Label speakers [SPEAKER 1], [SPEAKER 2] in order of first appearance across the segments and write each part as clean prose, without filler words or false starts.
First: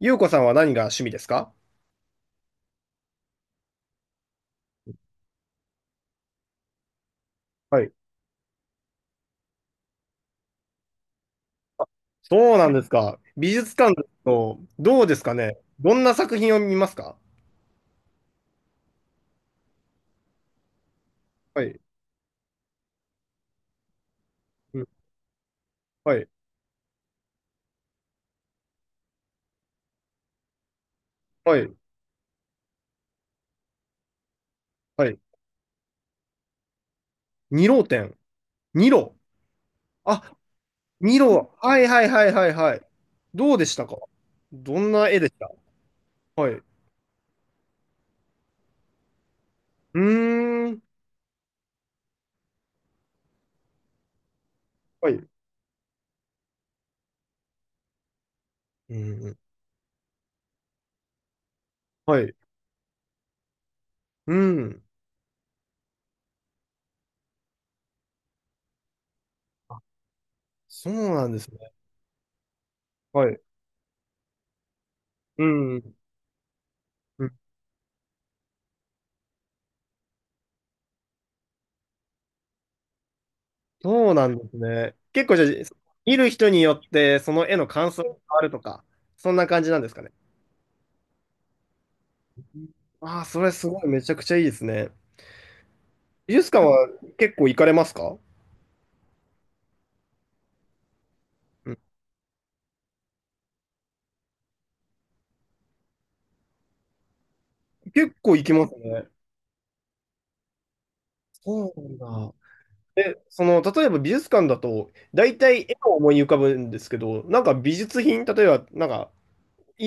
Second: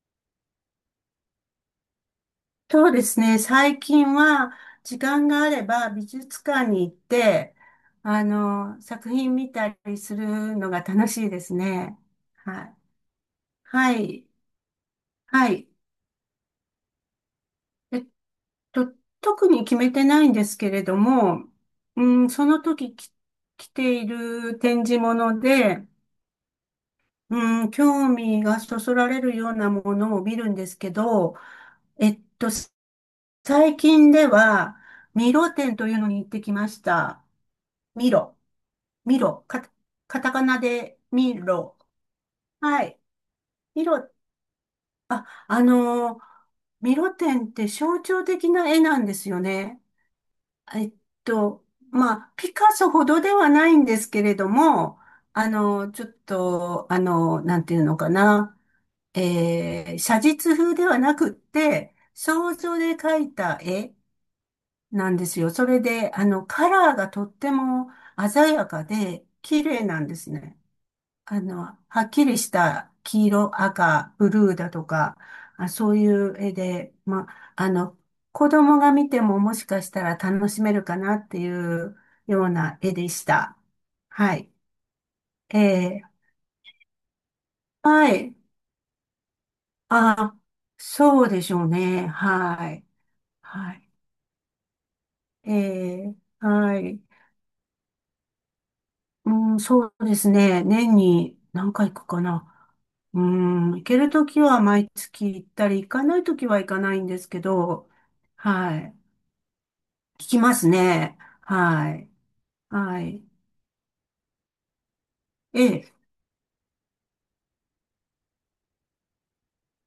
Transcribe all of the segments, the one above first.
[SPEAKER 1] ゆうこさんは何が趣味ですか？
[SPEAKER 2] そうですね。最近は、時間があれば美術館に行って、
[SPEAKER 1] はい。
[SPEAKER 2] 作品見たりするのが楽しいですね。
[SPEAKER 1] そう
[SPEAKER 2] は
[SPEAKER 1] なん
[SPEAKER 2] い。
[SPEAKER 1] ですか。美術
[SPEAKER 2] は
[SPEAKER 1] 館だ
[SPEAKER 2] い。
[SPEAKER 1] と、どうですか
[SPEAKER 2] は
[SPEAKER 1] ね。
[SPEAKER 2] い。
[SPEAKER 1] どんな作品を見ますか？
[SPEAKER 2] えっと、特に決めてないんですけれども、
[SPEAKER 1] はい。
[SPEAKER 2] うん、その時き来ている
[SPEAKER 1] う
[SPEAKER 2] 展
[SPEAKER 1] ん。
[SPEAKER 2] 示物で、
[SPEAKER 1] はい。
[SPEAKER 2] うん、興味がそそられるようなものを見るんですけど、
[SPEAKER 1] はい。
[SPEAKER 2] えっと、最近では、
[SPEAKER 1] はい。
[SPEAKER 2] ミロ展というのに行ってきました。
[SPEAKER 1] 二郎
[SPEAKER 2] ミ
[SPEAKER 1] 展。
[SPEAKER 2] ロ。
[SPEAKER 1] 二郎。
[SPEAKER 2] ミロ、か、カタ
[SPEAKER 1] あ、
[SPEAKER 2] カナで
[SPEAKER 1] 二
[SPEAKER 2] ミ
[SPEAKER 1] 郎。
[SPEAKER 2] ロ。
[SPEAKER 1] はいはいはいはいはい。
[SPEAKER 2] はい。
[SPEAKER 1] どうでし
[SPEAKER 2] ミ
[SPEAKER 1] たか？
[SPEAKER 2] ロ、
[SPEAKER 1] どんな絵
[SPEAKER 2] あ、
[SPEAKER 1] でした？はい。う
[SPEAKER 2] ミロ展って象徴的な絵なんですよね。
[SPEAKER 1] ーん。
[SPEAKER 2] えっと、まあ、ピカソほどではないんですけれども、
[SPEAKER 1] はい。
[SPEAKER 2] ちょっと、なんていうのかな、
[SPEAKER 1] うん。
[SPEAKER 2] 写実風ではなくって、
[SPEAKER 1] はい。
[SPEAKER 2] 想像で描いた絵
[SPEAKER 1] うん。
[SPEAKER 2] なんですよ。それで、あの、カラーがとっても鮮やかで、綺
[SPEAKER 1] あ、
[SPEAKER 2] 麗なんですね。
[SPEAKER 1] そうなんで
[SPEAKER 2] あ
[SPEAKER 1] すね。
[SPEAKER 2] の、はっきりした黄
[SPEAKER 1] はい。
[SPEAKER 2] 色、赤、ブルーだとか、
[SPEAKER 1] う
[SPEAKER 2] あ、
[SPEAKER 1] ん。う
[SPEAKER 2] そう
[SPEAKER 1] ん。
[SPEAKER 2] いう絵で、まあ、あの、子供が見てももしかしたら楽しめるかなっていうような絵でした。
[SPEAKER 1] そうな
[SPEAKER 2] は
[SPEAKER 1] んで
[SPEAKER 2] い。
[SPEAKER 1] すね。結構じゃあ、
[SPEAKER 2] え
[SPEAKER 1] 見る人によってその絵の
[SPEAKER 2] ー、
[SPEAKER 1] 感想が
[SPEAKER 2] は
[SPEAKER 1] 変
[SPEAKER 2] い。
[SPEAKER 1] わるとか、そんな感じなんですかね。
[SPEAKER 2] あ、そうでしょうね。はい。
[SPEAKER 1] ああ、それす
[SPEAKER 2] は
[SPEAKER 1] ごい
[SPEAKER 2] い。
[SPEAKER 1] めちゃくちゃいいですね。
[SPEAKER 2] えー、
[SPEAKER 1] 美術館
[SPEAKER 2] は
[SPEAKER 1] は
[SPEAKER 2] い。
[SPEAKER 1] 結構行かれますか？
[SPEAKER 2] うん、そうですね。年に
[SPEAKER 1] う
[SPEAKER 2] 何
[SPEAKER 1] ん、
[SPEAKER 2] 回行くかな。うん、行けるときは毎月行ったり、行かないときは行かないんですけど、
[SPEAKER 1] 結構行きます
[SPEAKER 2] はい。
[SPEAKER 1] ね。
[SPEAKER 2] 聞きますね。
[SPEAKER 1] そうな
[SPEAKER 2] は
[SPEAKER 1] ん
[SPEAKER 2] い。
[SPEAKER 1] だ。
[SPEAKER 2] は
[SPEAKER 1] で、
[SPEAKER 2] い。
[SPEAKER 1] その、例えば美術館だと、大体
[SPEAKER 2] え
[SPEAKER 1] 絵を
[SPEAKER 2] え。
[SPEAKER 1] 思い浮かぶんですけど、なんか美術品、例えば、なんか、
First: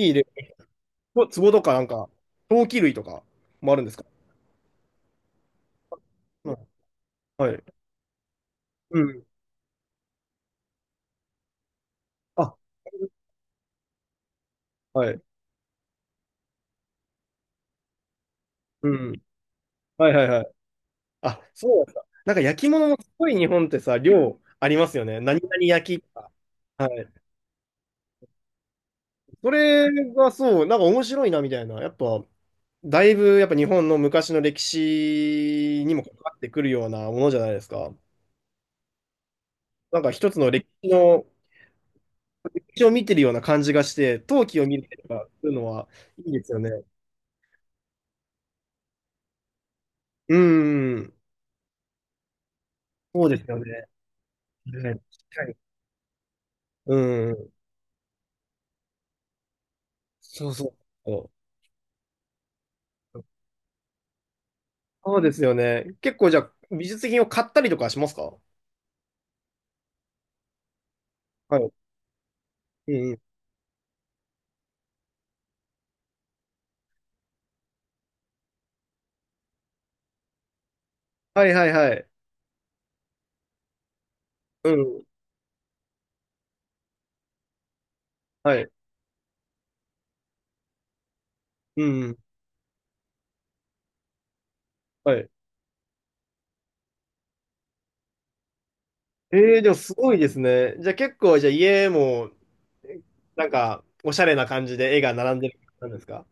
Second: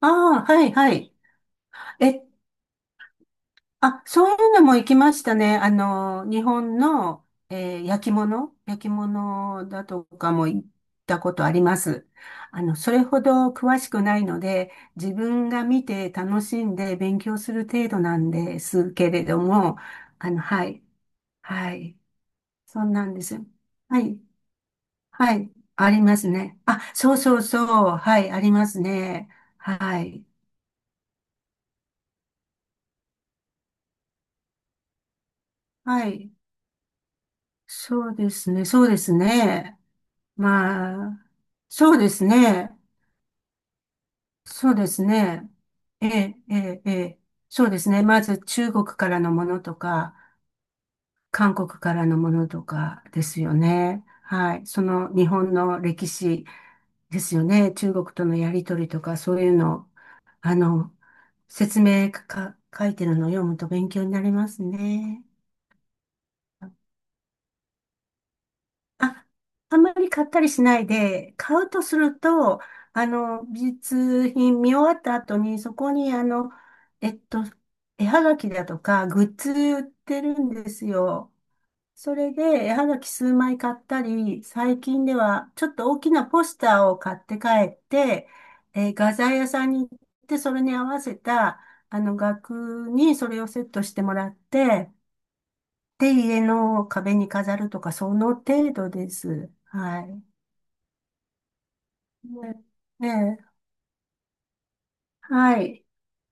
[SPEAKER 2] あ
[SPEAKER 1] い例、
[SPEAKER 2] あ、はい、はい。
[SPEAKER 1] 壺とか、なんか、
[SPEAKER 2] えっ
[SPEAKER 1] 陶器類とかもあるんです
[SPEAKER 2] あ、
[SPEAKER 1] か？
[SPEAKER 2] そういうのも行きましたね。あの、日
[SPEAKER 1] うん、
[SPEAKER 2] 本の、
[SPEAKER 1] はい。
[SPEAKER 2] 焼き物、焼き
[SPEAKER 1] うん。
[SPEAKER 2] 物だとかも行ったことあります。
[SPEAKER 1] あ、
[SPEAKER 2] あの、それほど詳しくないので、
[SPEAKER 1] は
[SPEAKER 2] 自
[SPEAKER 1] い。
[SPEAKER 2] 分が見て楽しんで勉強する程度なんで
[SPEAKER 1] う
[SPEAKER 2] すけ
[SPEAKER 1] ん。
[SPEAKER 2] れども、
[SPEAKER 1] はいはい
[SPEAKER 2] あの、
[SPEAKER 1] はい。
[SPEAKER 2] はい、
[SPEAKER 1] あ、
[SPEAKER 2] は
[SPEAKER 1] そうだっ
[SPEAKER 2] い、
[SPEAKER 1] た。なんか焼き
[SPEAKER 2] そ
[SPEAKER 1] 物
[SPEAKER 2] ん
[SPEAKER 1] も
[SPEAKER 2] な
[SPEAKER 1] す
[SPEAKER 2] んで
[SPEAKER 1] ご
[SPEAKER 2] す
[SPEAKER 1] い
[SPEAKER 2] よ。
[SPEAKER 1] 日本ってさ、
[SPEAKER 2] はい、
[SPEAKER 1] 量ありますよね。
[SPEAKER 2] は
[SPEAKER 1] 何
[SPEAKER 2] い、
[SPEAKER 1] 々
[SPEAKER 2] あ
[SPEAKER 1] 焼き
[SPEAKER 2] り
[SPEAKER 1] と
[SPEAKER 2] ます
[SPEAKER 1] か。
[SPEAKER 2] ね。あ、
[SPEAKER 1] はい。
[SPEAKER 2] そうそうそう、はい、ありますね。
[SPEAKER 1] それ
[SPEAKER 2] はい、
[SPEAKER 1] がそう、なんか面白いなみたいな。やっぱ、だいぶやっぱ日本の昔の歴史にも
[SPEAKER 2] は
[SPEAKER 1] 関わ
[SPEAKER 2] い、
[SPEAKER 1] ってくるようなものじゃないですか。
[SPEAKER 2] そうですね。
[SPEAKER 1] なんか一つの歴史
[SPEAKER 2] ま
[SPEAKER 1] の、
[SPEAKER 2] あ、そうです
[SPEAKER 1] 歴
[SPEAKER 2] ね。
[SPEAKER 1] 史を見てるような感じがして、陶器を
[SPEAKER 2] そう
[SPEAKER 1] 見
[SPEAKER 2] で
[SPEAKER 1] る
[SPEAKER 2] す
[SPEAKER 1] とか、そ
[SPEAKER 2] ね。
[SPEAKER 1] ういうのは
[SPEAKER 2] え
[SPEAKER 1] いい
[SPEAKER 2] え、
[SPEAKER 1] です
[SPEAKER 2] え
[SPEAKER 1] よね。
[SPEAKER 2] え、ええそうですね。まず中国からのものとか、
[SPEAKER 1] うん。
[SPEAKER 2] 韓国からのものとかで
[SPEAKER 1] そうで
[SPEAKER 2] す
[SPEAKER 1] す
[SPEAKER 2] よ
[SPEAKER 1] よね。
[SPEAKER 2] ね。はい。そ
[SPEAKER 1] はい。確
[SPEAKER 2] の日
[SPEAKER 1] か
[SPEAKER 2] 本
[SPEAKER 1] に。
[SPEAKER 2] の歴史
[SPEAKER 1] う
[SPEAKER 2] ですよ
[SPEAKER 1] ん。
[SPEAKER 2] ね。中国とのやりとりとか、そういうの、
[SPEAKER 1] そう
[SPEAKER 2] あ
[SPEAKER 1] そ
[SPEAKER 2] の、
[SPEAKER 1] う。
[SPEAKER 2] 説明か、書いてるのを読むと勉強になります
[SPEAKER 1] そう
[SPEAKER 2] ね。
[SPEAKER 1] ですよね。結構じゃあ、美術品を買ったりとかしますか？
[SPEAKER 2] あ、あんまり買ったりしないで、
[SPEAKER 1] は
[SPEAKER 2] 買う
[SPEAKER 1] い。
[SPEAKER 2] とすると、
[SPEAKER 1] う
[SPEAKER 2] あ
[SPEAKER 1] ん。
[SPEAKER 2] の、美術品見終わった後に、そこに、あの、えっと、絵はがきだとか、グッズ売ってるんですよ。
[SPEAKER 1] はいはいはい。
[SPEAKER 2] それで、絵はがき数枚買ったり、
[SPEAKER 1] う
[SPEAKER 2] 最
[SPEAKER 1] ん。
[SPEAKER 2] 近では、ちょっと大きなポスターを買って帰って、
[SPEAKER 1] はい。
[SPEAKER 2] 画材屋さんに行って、それに合わせた、
[SPEAKER 1] う
[SPEAKER 2] あの、
[SPEAKER 1] ん。
[SPEAKER 2] 額にそれをセットしてもらって、
[SPEAKER 1] はい。
[SPEAKER 2] で、家の壁に飾るとか、その程度です。
[SPEAKER 1] ええ、でもす
[SPEAKER 2] は
[SPEAKER 1] ごい
[SPEAKER 2] い。
[SPEAKER 1] ですね。じゃあ結構、じゃあ家も、
[SPEAKER 2] ねえ
[SPEAKER 1] なん
[SPEAKER 2] え、
[SPEAKER 1] か、おしゃれな感じで絵が並んで
[SPEAKER 2] は
[SPEAKER 1] る感じ
[SPEAKER 2] い。
[SPEAKER 1] なんですか？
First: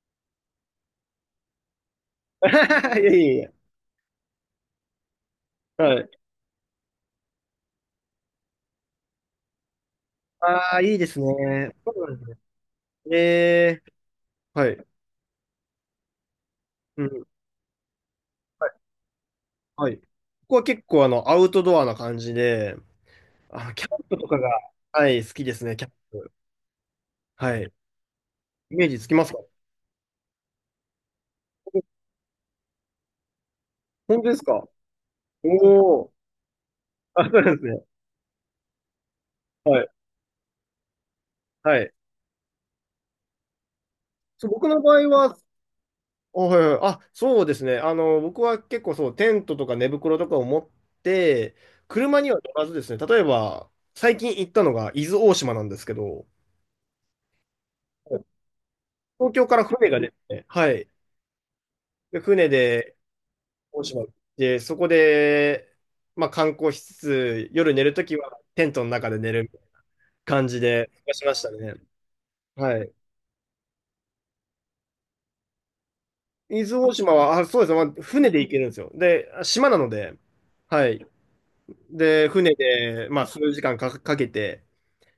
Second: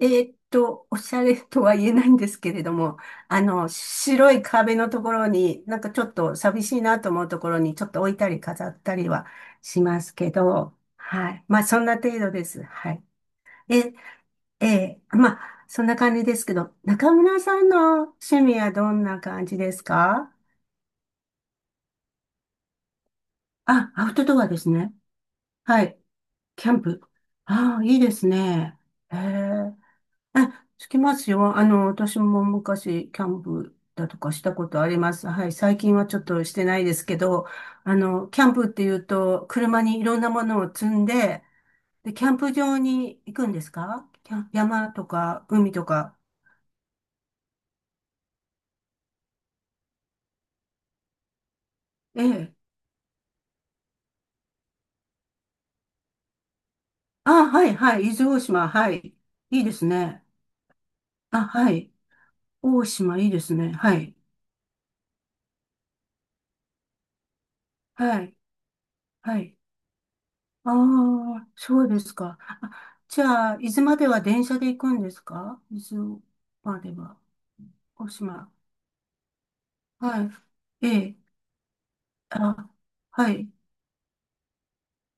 [SPEAKER 2] おしゃれとは言えないんです けれども、
[SPEAKER 1] いやいやい
[SPEAKER 2] あ
[SPEAKER 1] や。
[SPEAKER 2] の、白い壁のところに、なんか
[SPEAKER 1] は
[SPEAKER 2] ちょ
[SPEAKER 1] い。
[SPEAKER 2] っと寂しいなと思うところに、ちょっと置いたり飾ったりはしますけ
[SPEAKER 1] あ
[SPEAKER 2] ど、
[SPEAKER 1] あ、いいです
[SPEAKER 2] はい。まあ、
[SPEAKER 1] ね。
[SPEAKER 2] そん
[SPEAKER 1] そ
[SPEAKER 2] な
[SPEAKER 1] うなん
[SPEAKER 2] 程
[SPEAKER 1] です
[SPEAKER 2] 度
[SPEAKER 1] ね。
[SPEAKER 2] です。はい。
[SPEAKER 1] ええ。
[SPEAKER 2] え、
[SPEAKER 1] はい。
[SPEAKER 2] まあ、そんな感じですけど、
[SPEAKER 1] う
[SPEAKER 2] 中
[SPEAKER 1] ん。
[SPEAKER 2] 村さんの趣味
[SPEAKER 1] は
[SPEAKER 2] は
[SPEAKER 1] い。
[SPEAKER 2] どんな感じです
[SPEAKER 1] はい。こ
[SPEAKER 2] か？
[SPEAKER 1] こは結構あの、アウトドアな感じで、あ、キ
[SPEAKER 2] あ、
[SPEAKER 1] ャン
[SPEAKER 2] アウ
[SPEAKER 1] プ
[SPEAKER 2] ト
[SPEAKER 1] とか
[SPEAKER 2] ドア
[SPEAKER 1] が、
[SPEAKER 2] ですね。
[SPEAKER 1] はい、好きですね、
[SPEAKER 2] は
[SPEAKER 1] キャン
[SPEAKER 2] い。
[SPEAKER 1] プ。
[SPEAKER 2] キャンプ。
[SPEAKER 1] はい。
[SPEAKER 2] ああ、いいです
[SPEAKER 1] イ
[SPEAKER 2] ね。
[SPEAKER 1] メージつき
[SPEAKER 2] へ
[SPEAKER 1] ますか？
[SPEAKER 2] え。え、つきますよ。あの、私も昔、キャンプだと
[SPEAKER 1] 本当
[SPEAKER 2] か
[SPEAKER 1] で
[SPEAKER 2] し
[SPEAKER 1] す
[SPEAKER 2] た
[SPEAKER 1] か？
[SPEAKER 2] ことあります。はい。最近
[SPEAKER 1] お
[SPEAKER 2] は
[SPEAKER 1] おー。
[SPEAKER 2] ちょっとしてないですけ
[SPEAKER 1] あ、そう
[SPEAKER 2] ど、
[SPEAKER 1] なんですね。
[SPEAKER 2] あの、キャンプっていうと、
[SPEAKER 1] は
[SPEAKER 2] 車
[SPEAKER 1] い。
[SPEAKER 2] にいろんなものを積んで、
[SPEAKER 1] はい。
[SPEAKER 2] で、キャンプ場に行くんですか？キャ
[SPEAKER 1] そ
[SPEAKER 2] ン
[SPEAKER 1] う、僕の
[SPEAKER 2] 山
[SPEAKER 1] 場
[SPEAKER 2] と
[SPEAKER 1] 合は、
[SPEAKER 2] か、海とか。
[SPEAKER 1] あ、はいはい、あ、そうですね。あの、僕は結構そう、テントとか寝袋とかを持って、車
[SPEAKER 2] え
[SPEAKER 1] には乗
[SPEAKER 2] え。
[SPEAKER 1] らずですね、例えば、最近行ったのが伊豆大島なんですけど、
[SPEAKER 2] あ、はい、はい。伊豆大島。はい。
[SPEAKER 1] 東京か
[SPEAKER 2] い
[SPEAKER 1] ら
[SPEAKER 2] いです
[SPEAKER 1] 船が出
[SPEAKER 2] ね。
[SPEAKER 1] て、はい。
[SPEAKER 2] あ、はい。
[SPEAKER 1] で、船
[SPEAKER 2] 大
[SPEAKER 1] で
[SPEAKER 2] 島、いいですね。
[SPEAKER 1] 大
[SPEAKER 2] は
[SPEAKER 1] 島行っ
[SPEAKER 2] い。
[SPEAKER 1] て、そこで、まあ観光しつつ、夜寝るとき
[SPEAKER 2] はい。
[SPEAKER 1] はテントの中で寝
[SPEAKER 2] は
[SPEAKER 1] る
[SPEAKER 2] い。
[SPEAKER 1] 感じ
[SPEAKER 2] あ
[SPEAKER 1] でしまし
[SPEAKER 2] あ、
[SPEAKER 1] たね。
[SPEAKER 2] そうですか。あ、
[SPEAKER 1] はい。
[SPEAKER 2] じゃあ、伊豆までは電車で行くんですか？伊豆
[SPEAKER 1] 伊
[SPEAKER 2] ま
[SPEAKER 1] 豆
[SPEAKER 2] で
[SPEAKER 1] 大島
[SPEAKER 2] は。
[SPEAKER 1] は、あ、そうですね。まあ
[SPEAKER 2] 小
[SPEAKER 1] 船で行
[SPEAKER 2] 島。
[SPEAKER 1] けるんですよ。で、島なので、
[SPEAKER 2] は
[SPEAKER 1] は
[SPEAKER 2] い。え
[SPEAKER 1] い。
[SPEAKER 2] え。
[SPEAKER 1] で、船
[SPEAKER 2] あ、
[SPEAKER 1] で、まあ、
[SPEAKER 2] は
[SPEAKER 1] 数
[SPEAKER 2] い。
[SPEAKER 1] 時間か、かけて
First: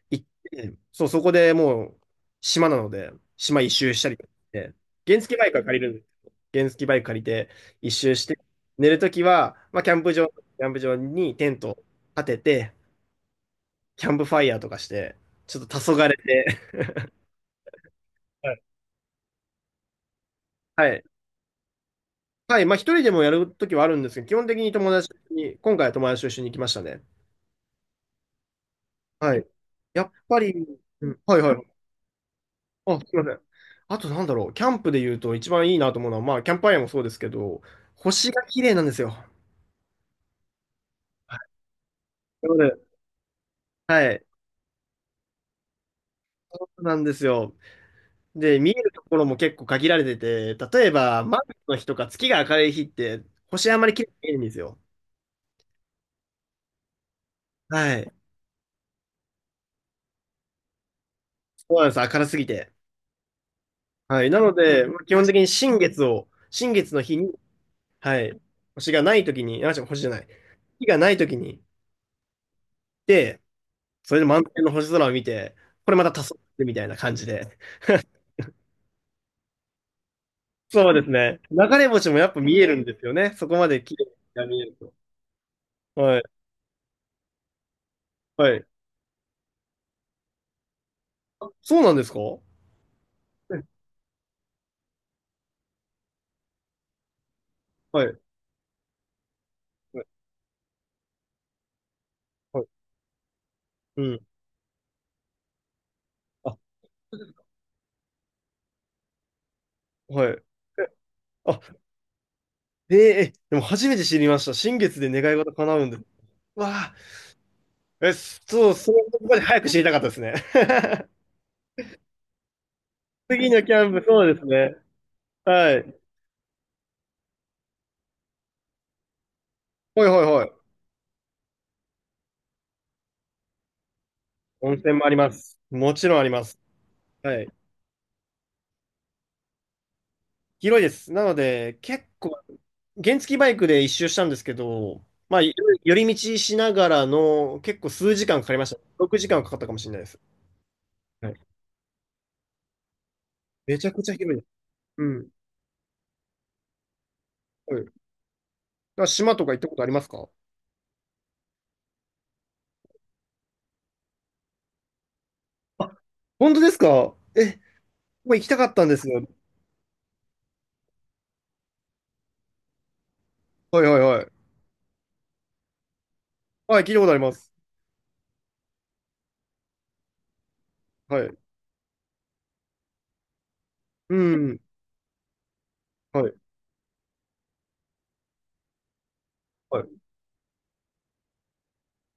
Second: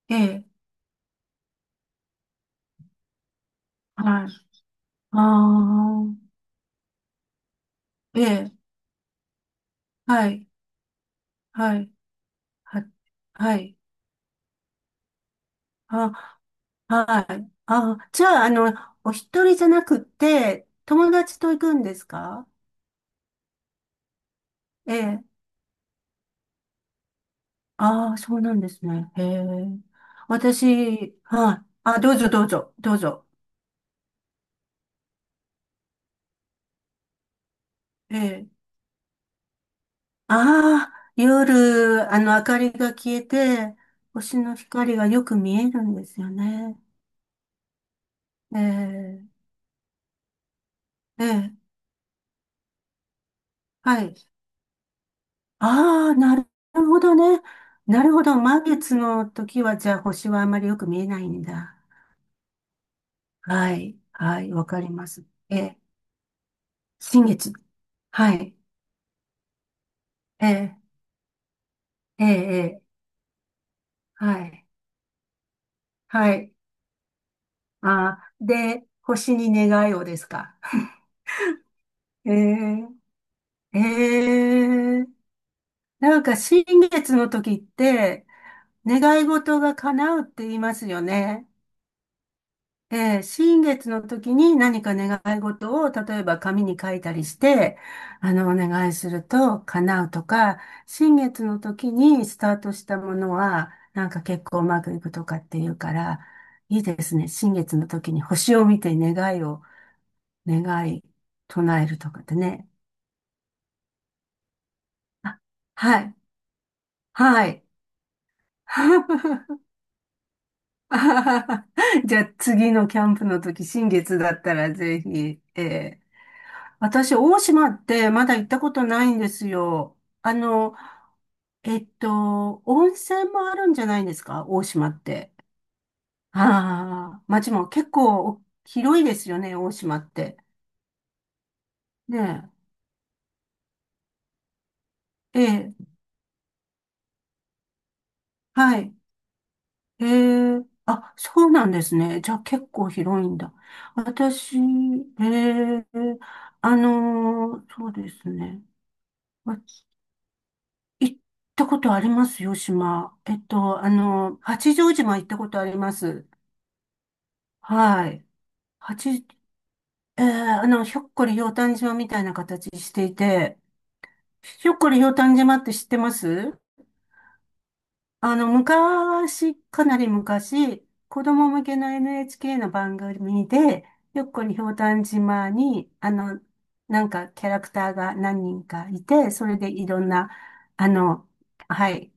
[SPEAKER 2] え
[SPEAKER 1] 行っ
[SPEAKER 2] え。
[SPEAKER 1] て、そう、そこでもう、島なので、島一周したり
[SPEAKER 2] は
[SPEAKER 1] と
[SPEAKER 2] い。
[SPEAKER 1] かして、
[SPEAKER 2] あ
[SPEAKER 1] 原付バイクは借りるんですけ
[SPEAKER 2] あ、
[SPEAKER 1] ど、原付バイク借りて一周
[SPEAKER 2] え
[SPEAKER 1] して、
[SPEAKER 2] え。
[SPEAKER 1] 寝るときは、まあ、キャンプ場、
[SPEAKER 2] はい。
[SPEAKER 1] キャンプ場にテント
[SPEAKER 2] は
[SPEAKER 1] を
[SPEAKER 2] い。
[SPEAKER 1] 立てて、
[SPEAKER 2] は、はい。
[SPEAKER 1] キャンプファイヤーとかして、ちょっと黄昏
[SPEAKER 2] あ、
[SPEAKER 1] て、
[SPEAKER 2] はい。あ、じゃ あ、あ
[SPEAKER 1] はい
[SPEAKER 2] の、お一人じゃなくて、
[SPEAKER 1] はい。
[SPEAKER 2] 友達と行くんですか？
[SPEAKER 1] はい。まあ、一人でもやるときはあるんですけど、基本的に友
[SPEAKER 2] え
[SPEAKER 1] 達と一緒
[SPEAKER 2] え。
[SPEAKER 1] に、今回は友達と一緒に行きましたね。
[SPEAKER 2] ああ、そうなんですね。へ
[SPEAKER 1] はい。
[SPEAKER 2] え。
[SPEAKER 1] やっぱり、う
[SPEAKER 2] 私、
[SPEAKER 1] ん、はいは
[SPEAKER 2] は
[SPEAKER 1] い。
[SPEAKER 2] い。あ、どうぞどうぞ、ど
[SPEAKER 1] あ、
[SPEAKER 2] う
[SPEAKER 1] すいま
[SPEAKER 2] ぞ。
[SPEAKER 1] せん。あとなんだろう、キャンプで言うと一番いいなと思うのは、まあ、キャンプファイアもそうですけど、
[SPEAKER 2] え
[SPEAKER 1] 星が
[SPEAKER 2] え。
[SPEAKER 1] 綺麗なんですよ。
[SPEAKER 2] ああ、
[SPEAKER 1] はい、
[SPEAKER 2] 夜、あの、明
[SPEAKER 1] なの
[SPEAKER 2] かり
[SPEAKER 1] で、
[SPEAKER 2] が消えて、
[SPEAKER 1] はい。
[SPEAKER 2] 星の光がよく見えるんですよ
[SPEAKER 1] そ
[SPEAKER 2] ね。
[SPEAKER 1] うなんですよ。で、
[SPEAKER 2] え
[SPEAKER 1] 見えるところ
[SPEAKER 2] え、
[SPEAKER 1] も結構限られてて、例えば、
[SPEAKER 2] え
[SPEAKER 1] 満月
[SPEAKER 2] え、
[SPEAKER 1] の日とか月が明るい日って、星あんまり
[SPEAKER 2] は
[SPEAKER 1] 綺麗に
[SPEAKER 2] い。
[SPEAKER 1] 見えないんですよ。
[SPEAKER 2] ああ、なるほどね。
[SPEAKER 1] は
[SPEAKER 2] な
[SPEAKER 1] い。
[SPEAKER 2] るほど。満月の時は、じゃあ星はあまりよく見えないん
[SPEAKER 1] そ
[SPEAKER 2] だ。
[SPEAKER 1] うなんです。明るすぎて。
[SPEAKER 2] はい、
[SPEAKER 1] はい。な
[SPEAKER 2] はい、
[SPEAKER 1] の
[SPEAKER 2] わか
[SPEAKER 1] で、
[SPEAKER 2] り
[SPEAKER 1] まあ
[SPEAKER 2] ま
[SPEAKER 1] 基
[SPEAKER 2] す。
[SPEAKER 1] 本的に
[SPEAKER 2] え
[SPEAKER 1] 新
[SPEAKER 2] え、
[SPEAKER 1] 月を、新月の日
[SPEAKER 2] 新
[SPEAKER 1] に、
[SPEAKER 2] 月。
[SPEAKER 1] は
[SPEAKER 2] は
[SPEAKER 1] い。
[SPEAKER 2] い、
[SPEAKER 1] 星がない時に、あ、違う、星じゃない。
[SPEAKER 2] ええ、
[SPEAKER 1] 月がない時に、
[SPEAKER 2] ええ、ええ
[SPEAKER 1] で、それで
[SPEAKER 2] は
[SPEAKER 1] 満天
[SPEAKER 2] い、
[SPEAKER 1] の星空を見て、これまた黄
[SPEAKER 2] は
[SPEAKER 1] 昏
[SPEAKER 2] い。
[SPEAKER 1] みたいな感じで。
[SPEAKER 2] あ あ、で、星に願いをですか。
[SPEAKER 1] そうですね。流れ星も や
[SPEAKER 2] え
[SPEAKER 1] っぱ見えるん
[SPEAKER 2] え、
[SPEAKER 1] ですよね。そこま
[SPEAKER 2] え
[SPEAKER 1] で綺麗に見えると。
[SPEAKER 2] え、
[SPEAKER 1] は
[SPEAKER 2] なん
[SPEAKER 1] い。
[SPEAKER 2] か新月の時って
[SPEAKER 1] はい。
[SPEAKER 2] 願い事が叶うって言いますよね。
[SPEAKER 1] そうなんですか？
[SPEAKER 2] で、新月の時に何か願い事を例えば紙に書いたりして、
[SPEAKER 1] はい。
[SPEAKER 2] あの、お願いすると
[SPEAKER 1] は
[SPEAKER 2] 叶
[SPEAKER 1] い。
[SPEAKER 2] うとか、新月の時にスタ
[SPEAKER 1] は
[SPEAKER 2] ー
[SPEAKER 1] い。
[SPEAKER 2] トしたものは
[SPEAKER 1] う
[SPEAKER 2] なん
[SPEAKER 1] ん。
[SPEAKER 2] か結構うまくいくとかっていうから、
[SPEAKER 1] あ、
[SPEAKER 2] いいですね。新月の時に星を見て願いを、
[SPEAKER 1] はい。
[SPEAKER 2] 願
[SPEAKER 1] え
[SPEAKER 2] い
[SPEAKER 1] あ、
[SPEAKER 2] 唱えるとかってね。
[SPEAKER 1] えーえ、でも初めて知りました。新月で願い
[SPEAKER 2] あ、
[SPEAKER 1] 事叶うんで
[SPEAKER 2] は
[SPEAKER 1] す。
[SPEAKER 2] い、
[SPEAKER 1] わ
[SPEAKER 2] はい。
[SPEAKER 1] あ、え、そう、そういうとこまで 早く知りたかったですね。
[SPEAKER 2] あ ははじゃあ次のキャンプの
[SPEAKER 1] 次の
[SPEAKER 2] 時、
[SPEAKER 1] キャ
[SPEAKER 2] 新
[SPEAKER 1] ンプ、
[SPEAKER 2] 月
[SPEAKER 1] そ
[SPEAKER 2] だ
[SPEAKER 1] うで
[SPEAKER 2] っ
[SPEAKER 1] す
[SPEAKER 2] たら
[SPEAKER 1] ね。
[SPEAKER 2] ぜひ、え
[SPEAKER 1] はい。
[SPEAKER 2] え私、大島ってまだ行ったことないんですよ。
[SPEAKER 1] はいはい
[SPEAKER 2] あ
[SPEAKER 1] はい。
[SPEAKER 2] の、温泉もあるんじゃないんですか？大
[SPEAKER 1] 温
[SPEAKER 2] 島
[SPEAKER 1] 泉
[SPEAKER 2] っ
[SPEAKER 1] もありま
[SPEAKER 2] て。
[SPEAKER 1] す。もちろんあります。
[SPEAKER 2] ああ、
[SPEAKER 1] はい。
[SPEAKER 2] 街も結構広いですよね、大島って。
[SPEAKER 1] 広いです。なので、結
[SPEAKER 2] ね
[SPEAKER 1] 構原付バイクで一周したんですけど、ま
[SPEAKER 2] え、
[SPEAKER 1] あ、寄
[SPEAKER 2] ええ、
[SPEAKER 1] り道しながらの結構数時間かかりまし
[SPEAKER 2] は
[SPEAKER 1] た。
[SPEAKER 2] い。
[SPEAKER 1] 6時間かんはかかったかもしれない
[SPEAKER 2] え
[SPEAKER 1] です。
[SPEAKER 2] え、あ、
[SPEAKER 1] はい。
[SPEAKER 2] そうなんですね。じゃあ結構広いんだ。
[SPEAKER 1] めちゃくちゃ広いです。
[SPEAKER 2] 私、
[SPEAKER 1] うん。
[SPEAKER 2] ええ、あの、
[SPEAKER 1] はい。
[SPEAKER 2] そ
[SPEAKER 1] だ
[SPEAKER 2] う
[SPEAKER 1] か
[SPEAKER 2] ですね。
[SPEAKER 1] ら島とか行ったことありますか？
[SPEAKER 2] 行ったことありますよ、島。えっと、あの、八丈島行ったことありま
[SPEAKER 1] あ、
[SPEAKER 2] す。
[SPEAKER 1] 本当ですか？え、こ
[SPEAKER 2] はい。
[SPEAKER 1] こ行きたかったんです
[SPEAKER 2] 八、
[SPEAKER 1] よ。
[SPEAKER 2] えー、あの、ひょっこりひょうたん島みたいな形していて、
[SPEAKER 1] はいはいはい。
[SPEAKER 2] ひょっこりひょうたん島って知ってます？
[SPEAKER 1] はい、聞いたことあります。
[SPEAKER 2] あの、昔、かなり昔、子
[SPEAKER 1] はい。
[SPEAKER 2] 供向けの NHK の番組で、
[SPEAKER 1] う
[SPEAKER 2] ひょっこり
[SPEAKER 1] ん。
[SPEAKER 2] ひょうたん島に、あ
[SPEAKER 1] はい。
[SPEAKER 2] の、なんかキャラクターが何人かいて、それで
[SPEAKER 1] はい。
[SPEAKER 2] いろんな、あの、はい、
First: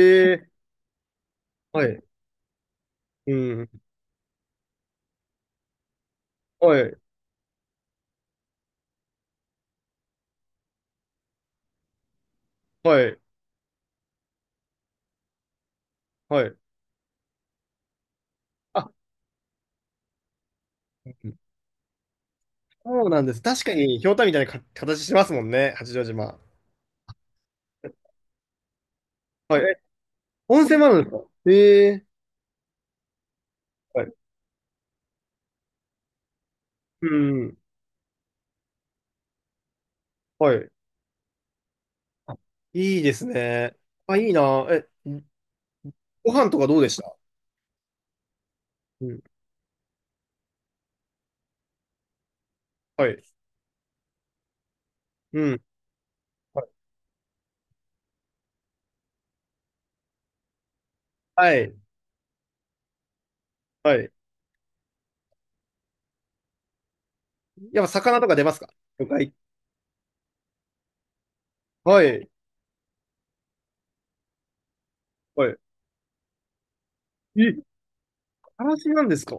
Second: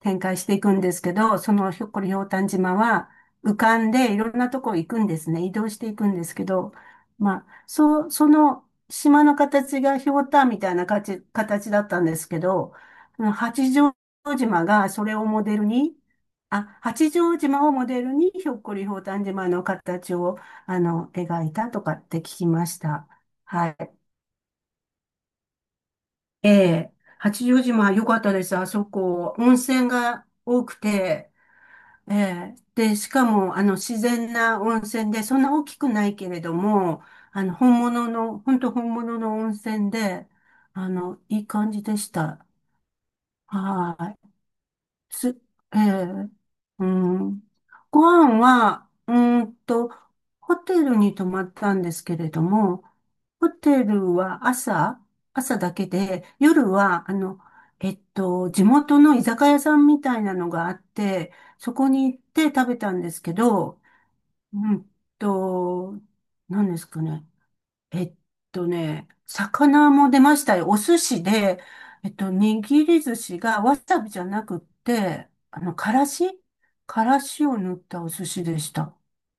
[SPEAKER 2] 展開し
[SPEAKER 1] え。
[SPEAKER 2] ていくんですけど、そのひ
[SPEAKER 1] は
[SPEAKER 2] ょっこ
[SPEAKER 1] い。
[SPEAKER 2] りひょうたん島は
[SPEAKER 1] う
[SPEAKER 2] 浮か
[SPEAKER 1] ん。
[SPEAKER 2] んでいろんなとこ行くんですね。移動していくんですけど、
[SPEAKER 1] はい。
[SPEAKER 2] まあ、そう、その島の形がひょうたんみたいな形だったんですけど、
[SPEAKER 1] はい。
[SPEAKER 2] その八丈島がそれをモデルに、
[SPEAKER 1] はい。
[SPEAKER 2] あ、八丈島をモデルにひょっこりひ
[SPEAKER 1] あ、
[SPEAKER 2] ょうたん島の形を、あの、描いたとかって聞きまし
[SPEAKER 1] そ
[SPEAKER 2] た。
[SPEAKER 1] うなんです。確
[SPEAKER 2] は
[SPEAKER 1] かに、
[SPEAKER 2] い。
[SPEAKER 1] ひょうたんみたいなか形してますもんね。八丈島。
[SPEAKER 2] ええ、八丈島良かったです。あそこ、温
[SPEAKER 1] はい。え、
[SPEAKER 2] 泉が
[SPEAKER 1] 温
[SPEAKER 2] 多く
[SPEAKER 1] 泉もあるんですか？
[SPEAKER 2] て、
[SPEAKER 1] ええ。
[SPEAKER 2] ええ。で、しかも、あの、自
[SPEAKER 1] はい。
[SPEAKER 2] 然な温泉で、そんな大きくないけれども、
[SPEAKER 1] う
[SPEAKER 2] あの、
[SPEAKER 1] ん。
[SPEAKER 2] 本物の、本当本物の温泉で、
[SPEAKER 1] はい。
[SPEAKER 2] あの、いい感じでし
[SPEAKER 1] あ、
[SPEAKER 2] た。
[SPEAKER 1] いいですね。
[SPEAKER 2] は
[SPEAKER 1] あ、い
[SPEAKER 2] い。
[SPEAKER 1] いな。え、
[SPEAKER 2] つ、ええ
[SPEAKER 1] ご飯とかどう
[SPEAKER 2] う
[SPEAKER 1] でした？
[SPEAKER 2] ん。ご飯は、
[SPEAKER 1] う
[SPEAKER 2] う
[SPEAKER 1] ん。
[SPEAKER 2] ーんと、ホテルに泊まったんですけれども、
[SPEAKER 1] はい。
[SPEAKER 2] ホテルは朝、
[SPEAKER 1] う
[SPEAKER 2] 朝
[SPEAKER 1] ん。
[SPEAKER 2] だけで、夜は、あの、地元の居酒屋さんみたいなのがあって、
[SPEAKER 1] は
[SPEAKER 2] そ
[SPEAKER 1] い。
[SPEAKER 2] こに行って食べたんですけど、
[SPEAKER 1] はい。
[SPEAKER 2] うんと、何ですかね。
[SPEAKER 1] やっぱ
[SPEAKER 2] えっ
[SPEAKER 1] 魚とか出ます
[SPEAKER 2] と
[SPEAKER 1] か？魚
[SPEAKER 2] ね、
[SPEAKER 1] 介。
[SPEAKER 2] 魚も出ましたよ。お寿司で、
[SPEAKER 1] は
[SPEAKER 2] えっと、
[SPEAKER 1] い。
[SPEAKER 2] 握り寿司がわさびじゃなくって、
[SPEAKER 1] はい。
[SPEAKER 2] あの、からしを
[SPEAKER 1] え、
[SPEAKER 2] 塗ったお寿司で
[SPEAKER 1] か
[SPEAKER 2] し
[SPEAKER 1] らし
[SPEAKER 2] た。
[SPEAKER 1] なんですか？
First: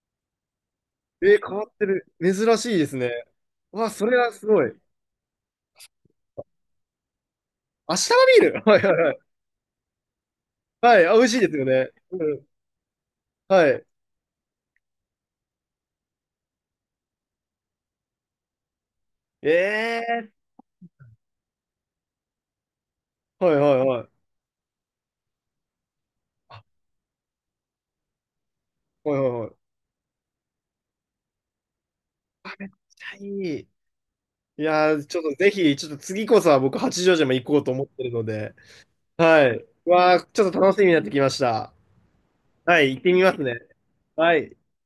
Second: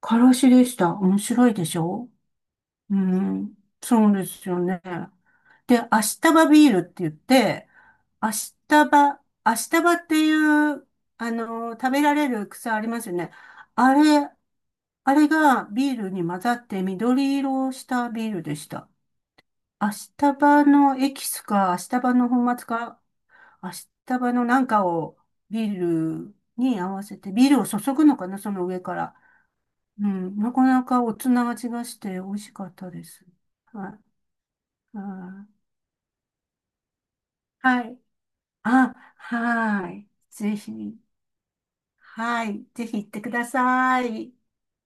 [SPEAKER 2] からしでした。面
[SPEAKER 1] えー、
[SPEAKER 2] 白い
[SPEAKER 1] 変
[SPEAKER 2] で
[SPEAKER 1] わっ
[SPEAKER 2] し
[SPEAKER 1] てる。
[SPEAKER 2] ょ？
[SPEAKER 1] 珍しいで
[SPEAKER 2] う
[SPEAKER 1] すね。
[SPEAKER 2] ん。
[SPEAKER 1] わ、そ
[SPEAKER 2] そう
[SPEAKER 1] れ
[SPEAKER 2] で
[SPEAKER 1] はす
[SPEAKER 2] すよ
[SPEAKER 1] ごい。
[SPEAKER 2] ね。で、明日バビールって言って、
[SPEAKER 1] 明日
[SPEAKER 2] 明
[SPEAKER 1] のビー
[SPEAKER 2] 日
[SPEAKER 1] ル。 はいはいはい。
[SPEAKER 2] 葉、明日葉っていう、
[SPEAKER 1] はい、あ、美味
[SPEAKER 2] あ
[SPEAKER 1] しいですよ
[SPEAKER 2] の、
[SPEAKER 1] ね。
[SPEAKER 2] 食べられ
[SPEAKER 1] うん。
[SPEAKER 2] る草ありますよね。
[SPEAKER 1] はい。
[SPEAKER 2] あれ、あれがビールに混ざって緑色をしたビールでした。明
[SPEAKER 1] ええ
[SPEAKER 2] 日葉のエキスか、明日葉の粉末か、
[SPEAKER 1] ー、はいは
[SPEAKER 2] 明
[SPEAKER 1] いは
[SPEAKER 2] 日
[SPEAKER 1] い。
[SPEAKER 2] 葉のなんかをビール
[SPEAKER 1] あ、
[SPEAKER 2] に合わせて、ビールを注ぐのかな、その上から。
[SPEAKER 1] はいはいはい。
[SPEAKER 2] うん、なかなかおつな味がして美味し
[SPEAKER 1] あ、
[SPEAKER 2] か
[SPEAKER 1] めっ
[SPEAKER 2] っ
[SPEAKER 1] ち
[SPEAKER 2] たで
[SPEAKER 1] ゃい
[SPEAKER 2] す。
[SPEAKER 1] い。い
[SPEAKER 2] はい。
[SPEAKER 1] やー、ちょっと
[SPEAKER 2] あ
[SPEAKER 1] ぜひ、ちょっと次こそは僕、八丈島行こうと思
[SPEAKER 2] は
[SPEAKER 1] っ
[SPEAKER 2] い。
[SPEAKER 1] てるので、
[SPEAKER 2] あ、
[SPEAKER 1] はい。
[SPEAKER 2] はい。
[SPEAKER 1] わー、ちょっ
[SPEAKER 2] ぜ
[SPEAKER 1] と
[SPEAKER 2] ひ、
[SPEAKER 1] 楽しみになってきました。
[SPEAKER 2] はい。
[SPEAKER 1] は
[SPEAKER 2] ぜ
[SPEAKER 1] い、
[SPEAKER 2] ひ
[SPEAKER 1] 行っ
[SPEAKER 2] 行っ
[SPEAKER 1] て
[SPEAKER 2] て
[SPEAKER 1] み
[SPEAKER 2] く
[SPEAKER 1] ます
[SPEAKER 2] だ
[SPEAKER 1] ね。
[SPEAKER 2] さい。
[SPEAKER 1] はい。